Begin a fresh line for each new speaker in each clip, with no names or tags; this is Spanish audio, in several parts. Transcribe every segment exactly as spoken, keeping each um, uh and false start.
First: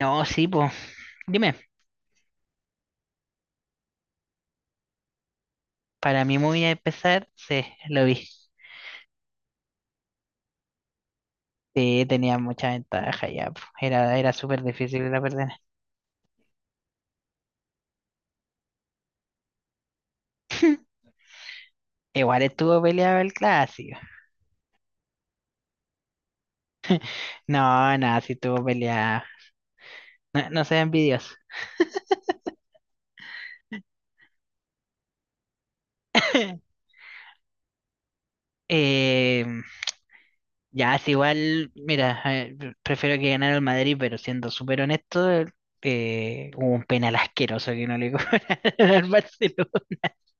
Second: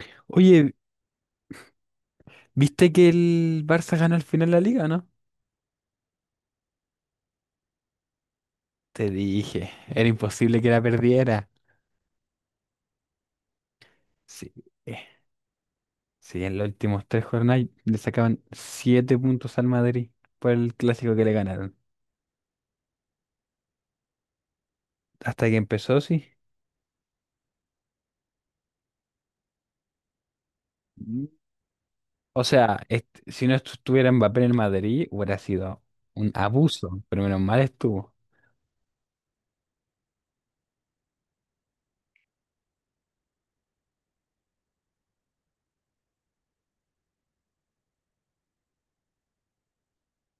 No, sí, pues.
Oye,
Dime,
¿viste que el Barça ganó al final la liga, no?
para mí muy movida empezar, sí, lo vi.
Te dije, era imposible que la perdiera.
Sí, tenía mucha ventaja ya, po. Era, era
Sí,
súper
eh,
difícil la perder.
sí, en los últimos tres jornadas le sacaban siete puntos al Madrid por el clásico que le ganaron.
Igual estuvo peleado el clásico.
Hasta que empezó, sí.
No, no, sí estuvo peleado. No, no sean
Mm.
envidiosos.
O sea, est- si no estuviera Mbappé en el Madrid, hubiera sido un abuso, pero menos mal estuvo.
Eh, ya, es igual, mira, eh, pre- prefiero que ganara el Madrid, pero siendo súper honesto, eh, hubo un penal asqueroso que no le cobraron al Barcelona.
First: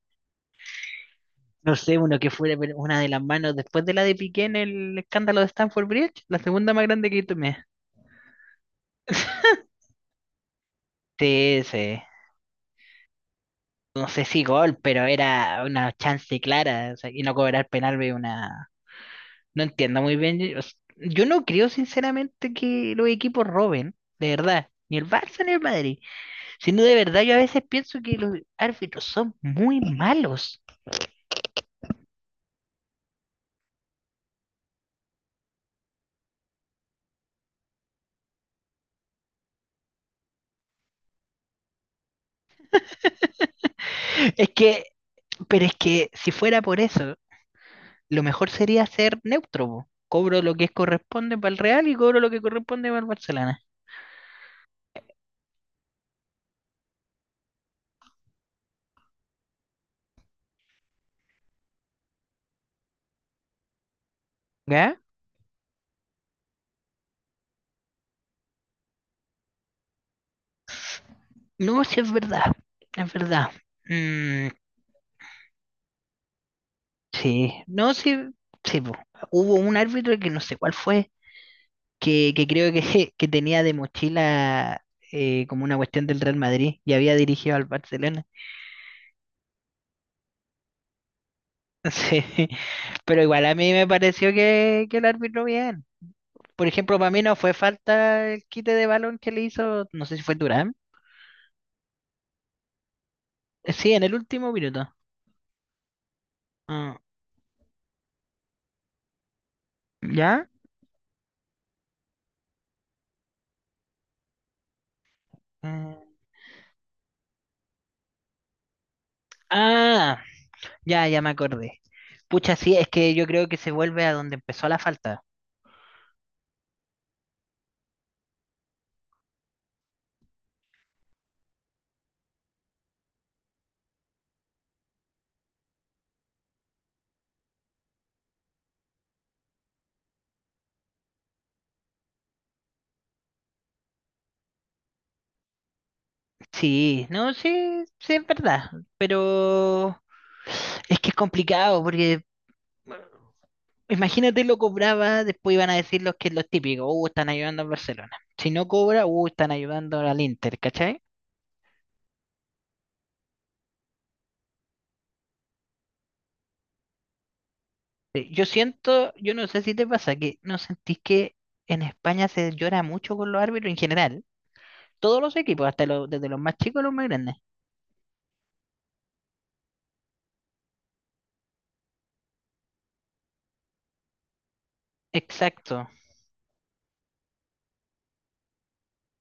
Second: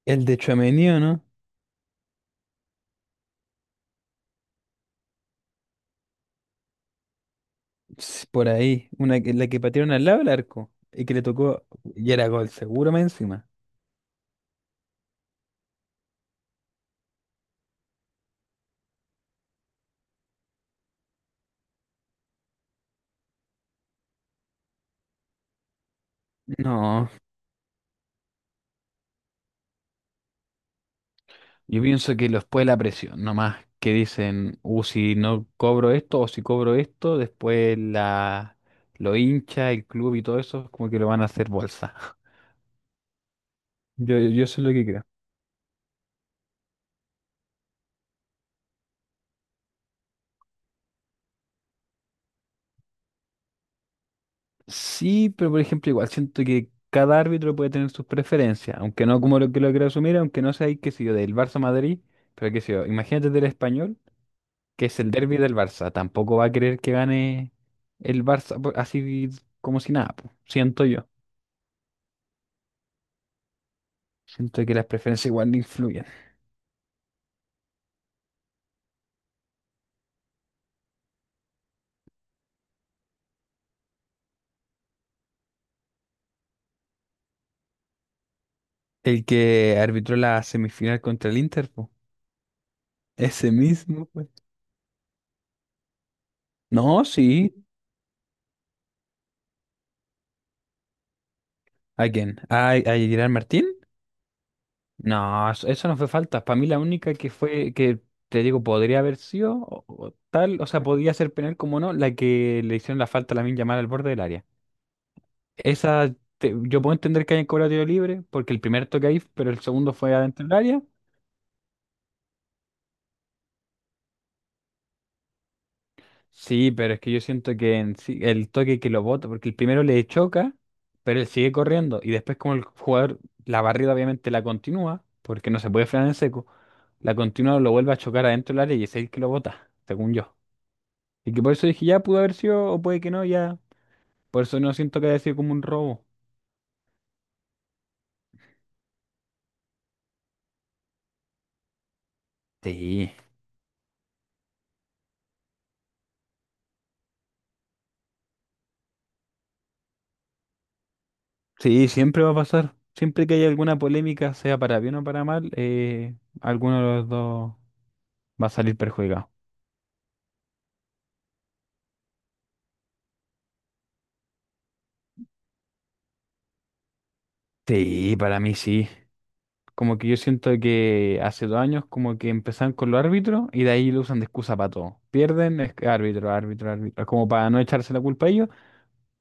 El de Tchouaméni, ¿o ¿no?
No sé, uno que fuera pero una de las manos después de la de Piqué en el escándalo de Stanford Bridge, la segunda más grande que tomé.
Ps, por ahí, una, que- la que patearon al lado del arco y que le
Sí,
tocó,
ese,
y era gol seguro más encima.
no sé si gol, pero era una chance clara, o sea, y no cobrar penal ve una... No entiendo muy bien, yo, yo no creo sinceramente que los equipos roben, de verdad, ni el Barça ni el Madrid, sino de
No.
verdad yo a veces pienso que los árbitros son muy malos.
Yo pienso que después de la presión, nomás que dicen, uh, si no cobro esto o si cobro esto, después la, lo hincha, el club y todo eso, como que lo van a hacer bolsa. Yo, yo
Es
eso es lo que
que,
creo.
pero es que si fuera por eso, lo mejor sería ser neutro, po. Cobro lo que corresponde para el Real y cobro lo que corresponde para el Barcelona.
Sí, pero por ejemplo, igual siento que cada árbitro puede tener sus preferencias, aunque no como lo que lo quiero asumir, aunque no sea, ahí, qué sé yo, del Barça Madrid, pero qué sé yo, imagínate del Español, que es
¿Ya?
el derbi del Barça, tampoco va a querer que gane el Barça po- así como si nada, po. Siento yo,
No, sí es verdad, es verdad. Mm,
siento que las preferencias igual influyen.
sí, no, sí, sí, po. Hubo un árbitro que no sé cuál fue, que, que creo que, que tenía de mochila eh, como una cuestión del Real Madrid y había dirigido al Barcelona.
El que arbitró la semifinal contra el Inter, po.
Sí, pero igual
Ese
a mí me
mismo, pues.
pareció que, que el árbitro bien. Por
No,
ejemplo, para mí no fue
sí.
falta el quite de balón que le hizo, no sé si fue Durán.
¿A quién? ¿A, a Gerard Martín?
Eh, Sí, en el último minuto.
No, eso, eso no fue falta. Para mí la
Ah,
única que fue, que te digo, podría haber sido o- o
¿Ya?
tal, o sea, podía ser penal como no, la que le hicieron la falta a Lamine Yamal al borde del área.
ah,
Esa, te- yo puedo entender que hayan cobrado tiro libre, porque el primer toque ahí, pero el segundo fue
ah,
adentro del área.
ya, ya me acordé. Pucha, sí, es que yo creo que se vuelve a donde empezó la falta.
Sí, pero es que yo siento que en sí- el toque que lo bota, porque el primero le choca, pero él sigue corriendo. Y después, como el jugador, la barrida obviamente la continúa, porque no se puede frenar en seco, la continúa, lo vuelve a chocar adentro del área y es él que lo bota, según yo. Y que por eso dije, ya pudo haber sido, o puede que no, ya. Por eso no siento que haya sido como un robo.
Sí, no, sí, sí, es verdad. Pero es que es complicado porque
Sí.
imagínate lo cobraba, después iban a decir los que los típicos, uh, están ayudando al Barcelona. Si no cobra, uh, están ayudando al Inter, ¿cachai?
Sí, siempre va a pasar. Siempre que haya alguna polémica, sea para bien o para mal, eh, alguno de los dos
Eh, Yo
va a salir
siento,
perjudicado.
yo no sé si te pasa, que no sentís que en España se llora mucho con los árbitros en general. Todos los equipos, hasta los, desde los más chicos a los más grandes.
Sí, para mí sí. Como que yo siento que hace dos años como que empezaron con los árbitros y de ahí lo usan de excusa para todo. Pierden, es
Exacto.
que árbitro, árbitro, árbitro. Como para no echarse la culpa a ellos,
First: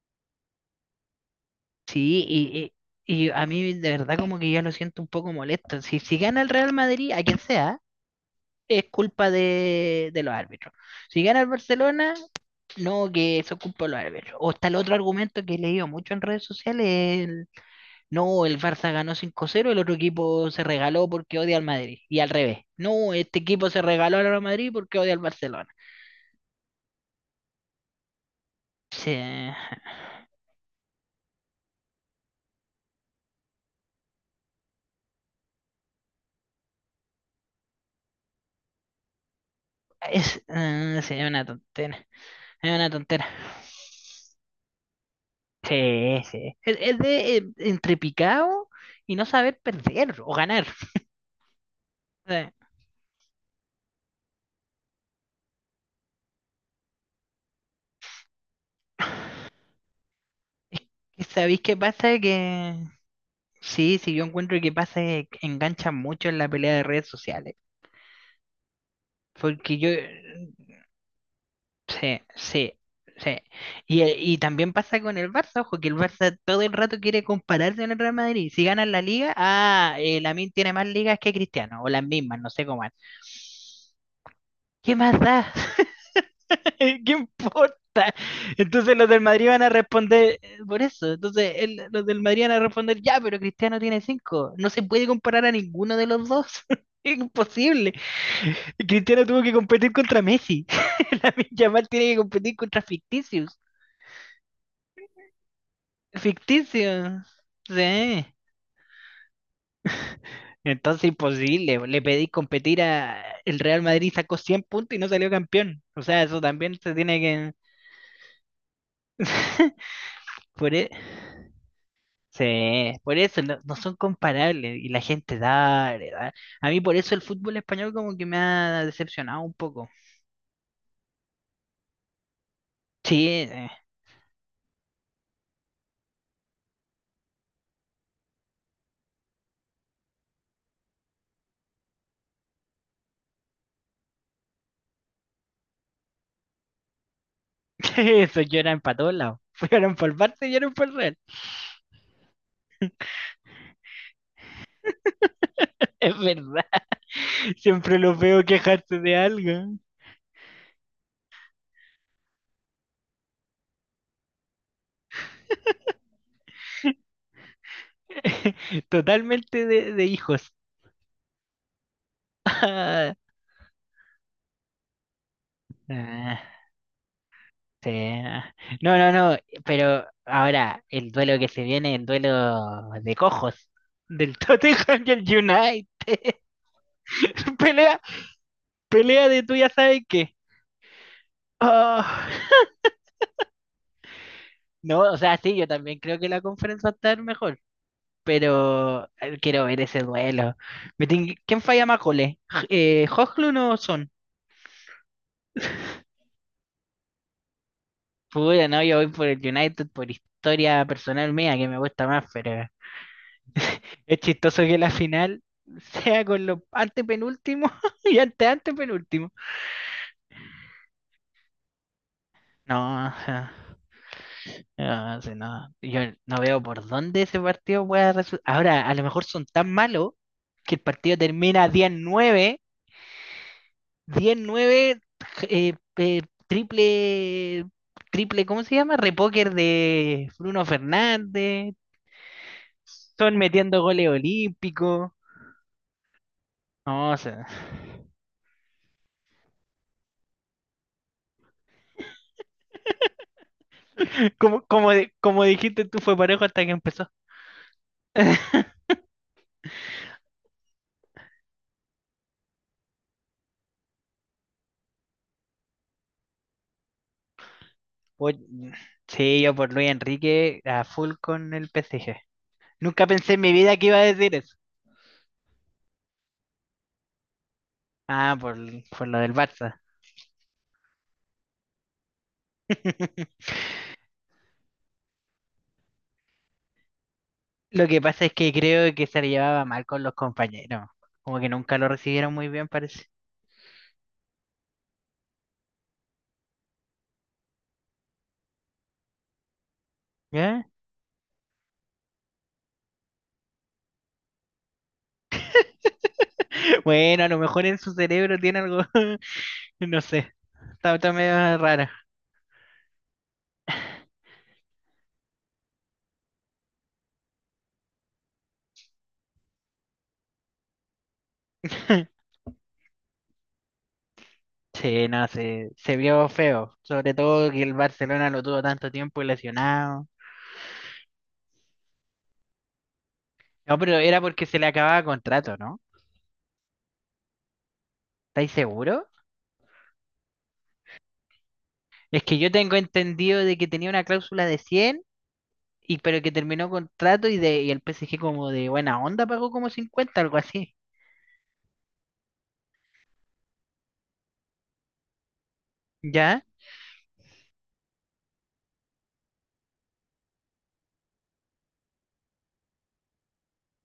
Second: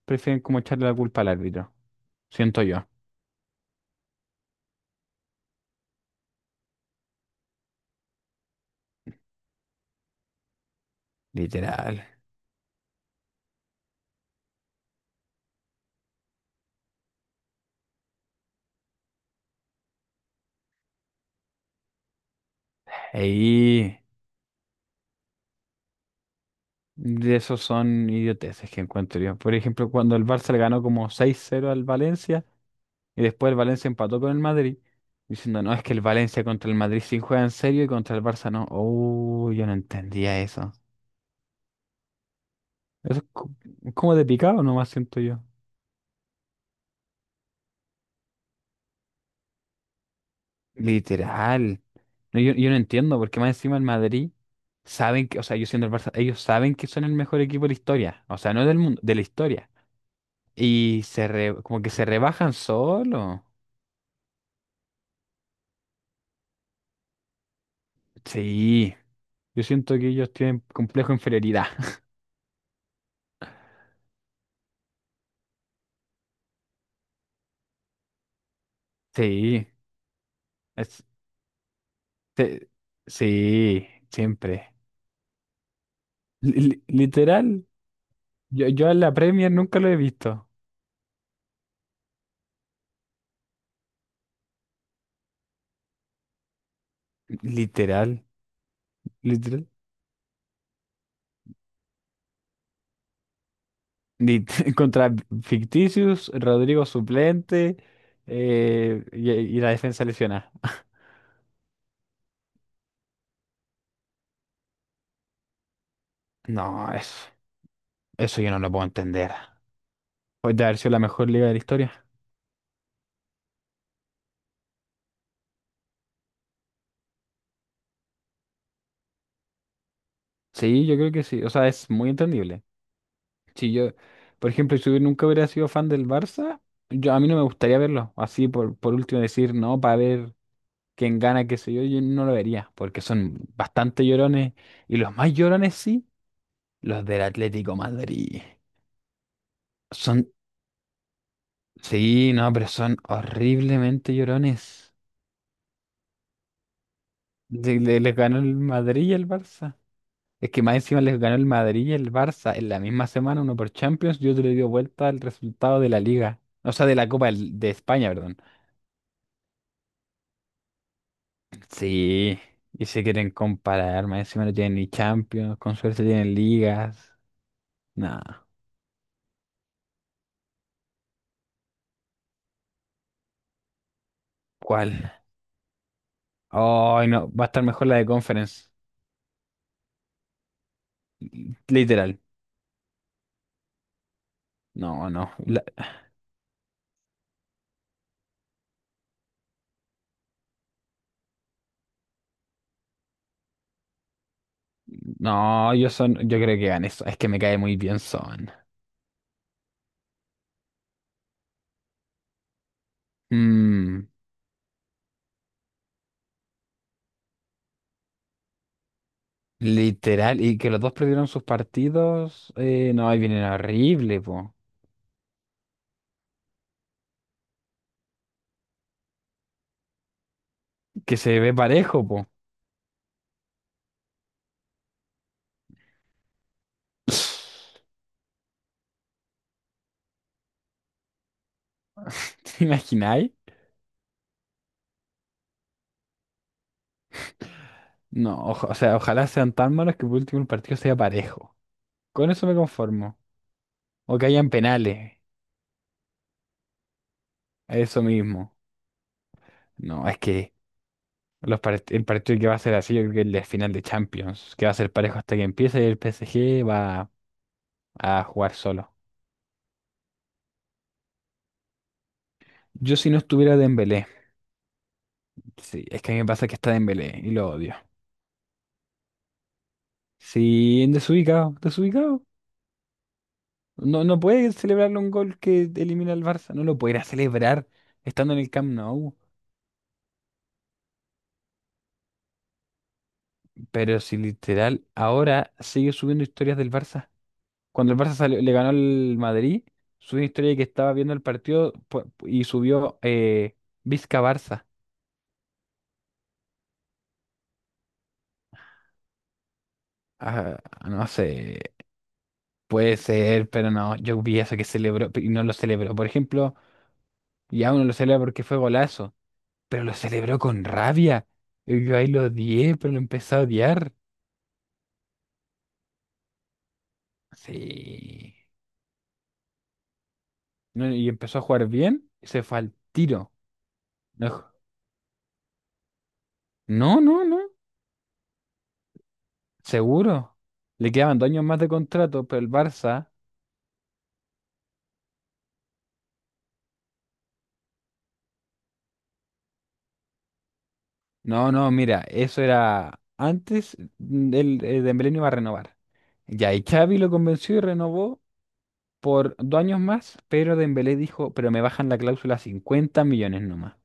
prefieren como echarle la culpa al árbitro.
Sí,
Siento
y,
yo.
y, y a mí de verdad como que ya lo siento un poco molesto. Si, si gana el Real Madrid, a quien sea, es culpa de, de los árbitros. Si gana el
Literal.
Barcelona, no, que eso es culpa de los árbitros. O está el otro argumento que he leído mucho en redes sociales, el, no, el Barça ganó cinco cero, el otro equipo se regaló porque odia al Madrid. Y al revés, no, este equipo se
Ahí
regaló al Real Madrid porque odia al Barcelona.
de esos son idioteces que
Sí,
encuentro yo. Por ejemplo, cuando el Barça le ganó como seis cero al Valencia y después el Valencia empató con el Madrid, diciendo, no, es que el Valencia contra el Madrid sí juega en serio y contra el Barça no. Oh, yo no entendía
es,
eso.
eh, sí, es una tontera. Es una
Eso es
tontera.
co- como de picado nomás siento yo.
Sí, sí. Es, es de eh, entre picado y no saber perder o ganar.
Literal.
O
No,
sea,
yo, yo no entiendo, porque más encima el Madrid saben que, o sea, yo siendo el Barça, ellos saben que son el mejor equipo de la historia. O sea, no del mundo, de la historia. Y
es
se
que ¿sabéis
re-
qué
como que se
pasa?
rebajan
Que
solo.
sí, sí, yo encuentro que pasa que enganchan mucho en la pelea de redes sociales.
Sí. Yo
Porque yo,
siento que ellos tienen complejo de inferioridad.
sí, sí, sí. Y, eh, y también pasa con el Barça, ojo, que el Barça todo el rato quiere compararse con el Real Madrid. Si ganan la liga,
Sí.
ah, eh, Lamine tiene más
es-
ligas que Cristiano, o las mismas, no sé
te-
cómo es.
sí, siempre.
¿Qué más da?
Li- li-
¿Qué
literal.
importa?
Yo, yo a
Entonces los
la
del Madrid
Premier
van a
nunca lo he visto.
responder eh, por eso. Entonces el- los del Madrid van a responder, ya, pero Cristiano tiene cinco. No se puede comparar a ninguno de los dos. Es imposible.
Literal.
Cristiano tuvo que
Literal.
competir contra Messi. Lamine Yamal tiene que competir contra ficticios.
Lit- Contra Ficticius, Rodrigo
Ficticios.
suplente
Sí.
eh, y, y la defensa lesionada.
Entonces imposible. Le pedí competir a... El Real Madrid sacó cien puntos y no salió campeón. O sea, eso también
No,
se tiene
eso,
que...
eso yo no lo puedo entender. Puede
Por
haber
e-
sido la mejor liga de la historia.
Sí, por eso no, no son comparables y la gente da, a mí por eso el fútbol español como que me ha decepcionado un poco.
Sí, yo creo que sí. O sea, es muy entendible.
Sí, eh,
Si yo, por ejemplo, si yo nunca hubiera sido fan del Barça, yo, a mí no me gustaría verlo. Así por, por último decir, no, para ver quién gana, qué sé yo, yo no lo vería. Porque son bastante llorones. Y los más llorones sí, los del Atlético
eso
Madrid.
lloran para todos lados. Lloran por el
Son
Barça y lloran por el Real.
Sí, no, pero son horriblemente llorones.
Es verdad.
Le-
Siempre
le- les
los
ganó
veo
el
quejarse
Madrid y
de
el
algo.
Barça. Es que más encima les ganó el Madrid y el Barça en la misma semana, uno por Champions y otro le dio vuelta al resultado de la Liga. O sea, de la Copa del- de España, perdón.
Totalmente de, de hijos.
Sí, y se quieren comparar, más encima no tienen ni Champions, con suerte tienen
Ah,
ligas.
sí.
No,
No, no, no. Pero ahora el duelo que se viene, el duelo de cojos del Tottenham y
¿cuál?
el United.
Ay, no, va a estar mejor la
Pelea,
de Conference.
pelea de tú ya sabes qué.
Literal.
Ah, no,
No,
o
no.
sea, sí,
La-
yo también creo que la conferencia va a estar mejor, pero eh, quiero ver ese duelo. Me tin- ¿Quién falla más goles? J- Eh, ¿Hojlund o Son?
no, yo son, yo creo que ganan eso. Es que me cae muy bien Son.
Puta, no, yo voy por el United por historia personal mía que me gusta más, pero
Mm,
es chistoso que la final sea con los antepenúltimos y ante antepenúltimos.
literal, y que los dos perdieron sus partidos,
No,
eh, no,
o
ahí viene
sea.
horrible, po.
Ah, sí, no. Yo no veo por dónde ese partido pueda resultar. Ahora, a lo mejor son tan malos que el partido
Que se ve
termina diez
parejo, po.
nueve diez nueve eh, eh, triple, triple, ¿cómo se llama? Repóker de Bruno Fernández.
¿Te imagináis?
Son metiendo goles olímpicos. No, o sea,
No, oja- o sea, ojalá sean tan malos que por último el partido sea parejo. Con eso me conformo. O que hayan
como, como, di-
penales,
como dijiste tú, fue parejo hasta que empezó.
eso mismo. No, es que los part- el partido que va a ser así, yo creo que el de final de Champions, que va a ser parejo hasta que empiece y el P S G va a
Oye,
jugar solo.
sí, yo por Luis Enrique a full con el P S G.
Yo
Nunca
si no
pensé en mi
estuviera
vida que iba a
Dembélé,
decir eso.
sí, es que a mí me pasa que está Dembélé y lo odio.
Ah, por, por lo del Barça.
Sí, en desubicado, desubicado. No, no puede celebrarle un gol que elimina al Barça. No lo puede ir a celebrar
Lo que pasa es
estando en el
que
Camp
creo que
Nou.
se le llevaba mal con los compañeros. Como que nunca lo recibieron muy bien, parece.
Pero si literal ahora sigue subiendo historias del Barça. Cuando el Barça salió- le ganó al Madrid, subió una historia de que
¿Ya?
estaba viendo el partido pu- y subió eh, Vizca Barça.
Bueno, a lo mejor en su cerebro tiene algo, no sé.
Ah,
Está,
no
está medio
sé,
rara.
puede ser, pero no. Yo vi eso que celebró y no lo celebró. Por ejemplo, y aún no lo celebra porque fue golazo, pero lo celebró con rabia. Y yo ahí lo odié, pero lo empecé a odiar.
Sí, no, se, se vio feo. Sobre todo que el Barcelona
Sí.
lo tuvo tanto tiempo lesionado.
No, y empezó a jugar bien y se fue al tiro.
No, pero era
No,
porque
ju-
se le acababa contrato, ¿no?
no, no, no,
¿Estáis seguro?
seguro. Le quedaban dos años más de
Es
contrato,
que
pero
yo
el
tengo
Barça.
entendido de que tenía una cláusula de cien. Y pero que terminó contrato y de y el P S G como de buena onda pagó como cincuenta algo así.
No, no, mira, eso era antes del eh, Dembélé no iba a renovar.
¿Ya?
Ya, y Xavi lo convenció y renovó por dos años más, pero Dembélé dijo, pero me bajan la cláusula a cincuenta millones nomás.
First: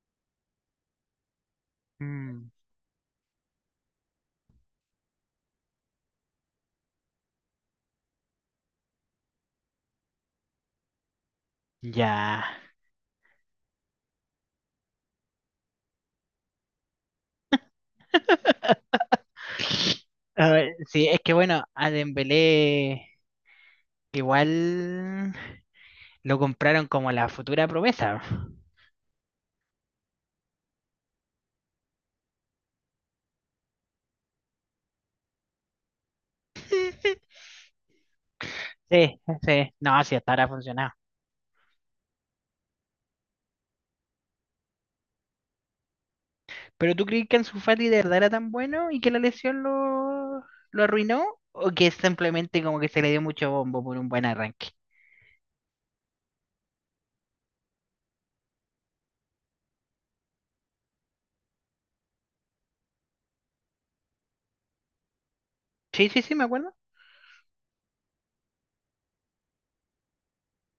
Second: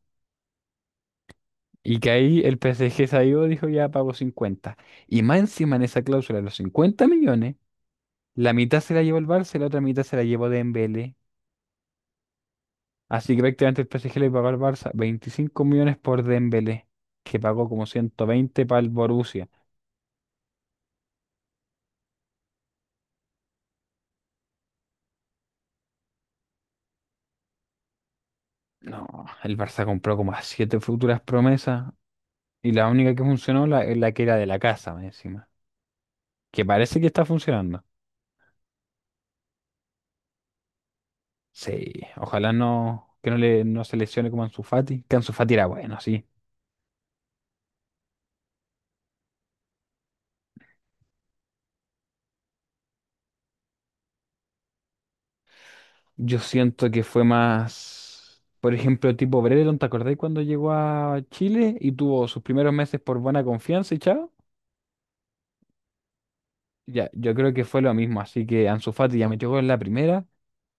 Y que ahí
Mm,
el P S G salió, dijo ya pago cincuenta. Y más encima en esa cláusula de los cincuenta millones, la mitad se la llevó el Barça y la otra mitad se la llevó Dembélé.
ya.
Así que prácticamente el P S G le pagó al Barça veinticinco millones por Dembélé, que pagó como ciento veinte para el Borussia.
A ver, sí, es que bueno, a Dembélé igual lo compraron como la futura promesa.
No, el Barça compró como a siete futuras promesas y la única que funcionó la, la que era de la casa, más encima. Que parece que está funcionando.
Sí, sí, no, sí, hasta ahora ha funcionado.
Sí, ojalá no, que no, le, no se lesione como Ansu Fati. Que Ansu Fati era bueno, sí.
¿Pero tú crees que Ansu Fati de verdad era tan bueno y que la lesión lo, lo arruinó? ¿O que simplemente como que se le dio mucho bombo por un buen arranque?
Yo siento que fue más, por ejemplo, tipo Brereton, ¿te acordás cuando llegó a Chile y tuvo sus primeros meses por buena confianza y chao?
Sí, sí, sí, me acuerdo.
Ya, yo creo que fue lo mismo, así que Ansu Fati ya metió gol en la primera,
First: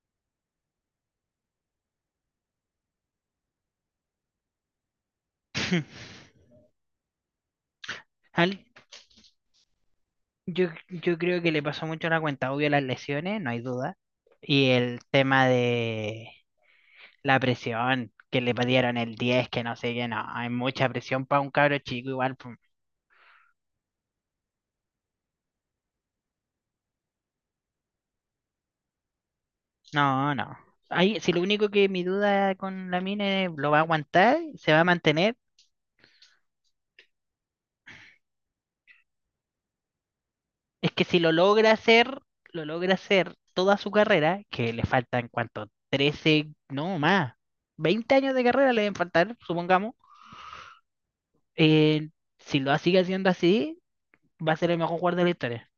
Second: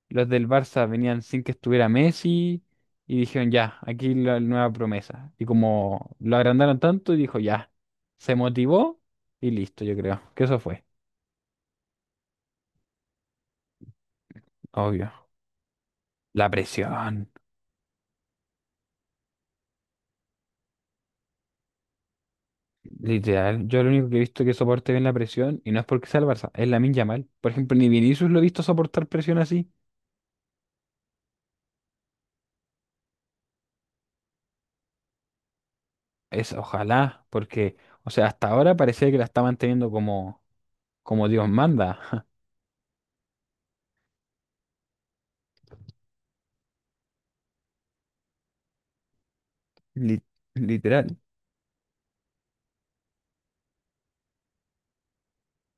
los del Barça venían sin que estuviera Messi y dijeron ya, aquí la nueva promesa. Y como lo agrandaron tanto, dijo ya, se
Al-
motivó y listo, yo creo que eso
Yo,
fue,
yo creo que le pasó mucho la cuenta, obvio las lesiones, no hay duda. Y el
obvio.
tema de
La presión.
la presión, que le dieron el diez que no sé qué, no, hay mucha presión para un cabro chico igual. Pum.
Literal, yo lo único que he visto que soporte bien la presión, y no es porque sea el Barça, es Lamine Yamal. Por ejemplo, ni Vinicius lo he visto soportar presión así.
No, no. Ahí, si lo único que mi duda con la mina es, lo va a aguantar, se va a mantener,
Es ojalá, porque, o sea, hasta ahora parecía que la está manteniendo como,
es que si
como
lo
Dios
logra hacer,
manda.
lo logra hacer toda su carrera, que le faltan cuánto, trece no más, veinte años de carrera le deben faltar, supongamos.
Li- literal,
eh, si lo sigue haciendo así, va a ser el mejor jugador de la historia.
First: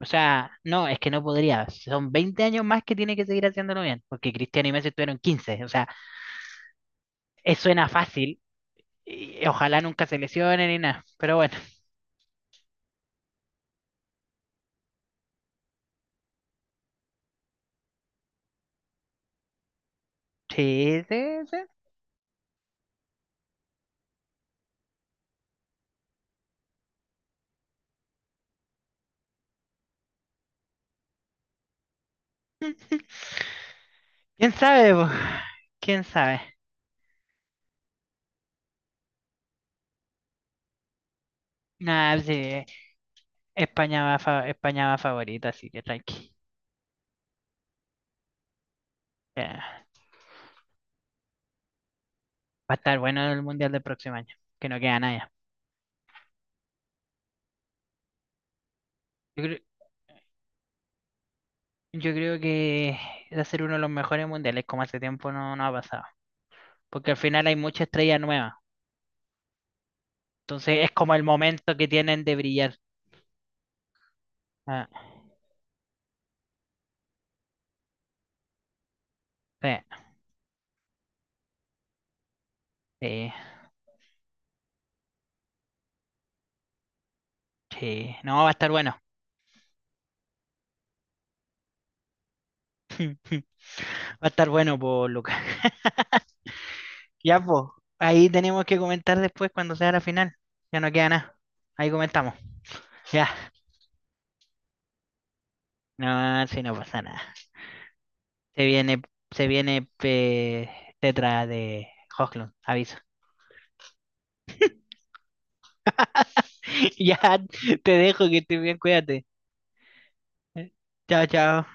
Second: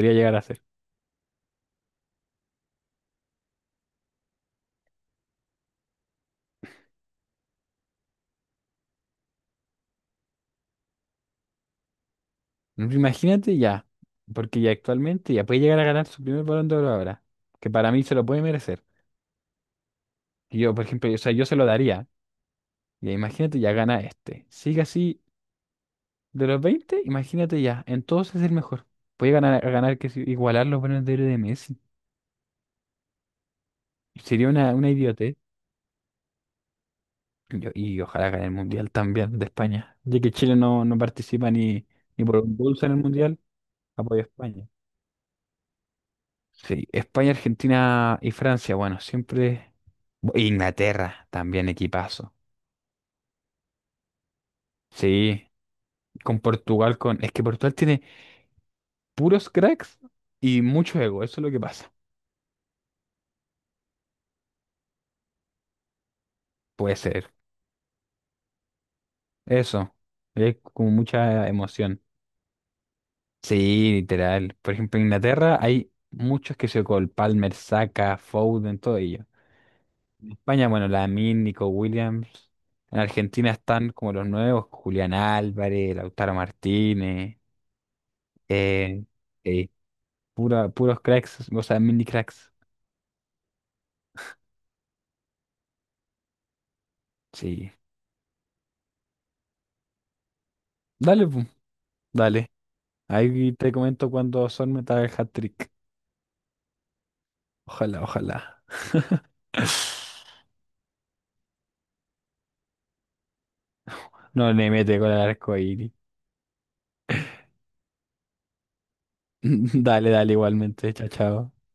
O
llegar a
sea,
ser.
no, es que no podría. Son veinte años más que tiene que seguir haciéndolo bien, porque Cristiano y Messi estuvieron quince. O sea, eso suena fácil. Y ojalá nunca se lesionen ni nada. Pero bueno,
Imagínate ya, porque ya actualmente ya puede llegar a ganar su primer Balón de Oro ahora, que para mí se lo puede merecer. Y yo, por
sí,
ejemplo, o
sí,
sea, yo se
sí.
lo daría. Y imagínate, ya gana este. Sigue así. De los veinte, imagínate ya. En todos es el mejor. Puede ganar, a ganar que si- igualar los buenos de oro de Messi. Sería
¿Quién
una, una
sabe, po?
idiotez.
¿Quién sabe?
Yo- y ojalá gane el Mundial también de España, ya que Chile no, no participa ni,
Nada,
ni por un
sí,
bolso en el Mundial,
España va,
apoya a
fa-
España.
España va favorita, así que tranqui.
Sí, España, Argentina y Francia, bueno,
Eh,
siempre. Bu- Inglaterra, también equipazo.
va a estar bueno el Mundial del próximo año, que no queda nada.
Sí, con Portugal, con. Es que Portugal tiene
Yo
puros
creo,
cracks y mucho ego, eso es lo que pasa.
yo creo que va a ser uno de los mejores mundiales, como hace tiempo no, no ha pasado.
Puede
Porque al
ser.
final hay mucha estrella nueva.
Eso. Es
Entonces es
como
como el
mucha
momento que
emoción.
tienen de brillar.
Sí, literal. Por
Ah,
ejemplo, en Inglaterra hay muchos que se con Palmer, Saka, Foden, todo ello.
sí,
En España, bueno, Lamine, Nico Williams. En
sí,
Argentina están como los nuevos, Julián Álvarez, Lautaro Martínez.
sí. No, va a estar bueno.
Eh, eh, pura- puros cracks, o sea, mini cracks.
Va a estar bueno, pues, Lucas. Ya, pues,
Sí.
ahí tenemos que comentar después cuando sea la final. Ya no queda
Dale,
nada.
pu,
Ahí comentamos.
dale.
Ya.
Ahí te comento cuando son meta el hat-trick.
No, si no pasa nada.
Ojalá, ojalá.
Se viene, se viene eh, Tetra de Hoglund, aviso.
No le mete con el arco iris.
Ya, te dejo que estés bien, cuídate.
Dale, dale igualmente. Chao,
Chao,
chao.
chao.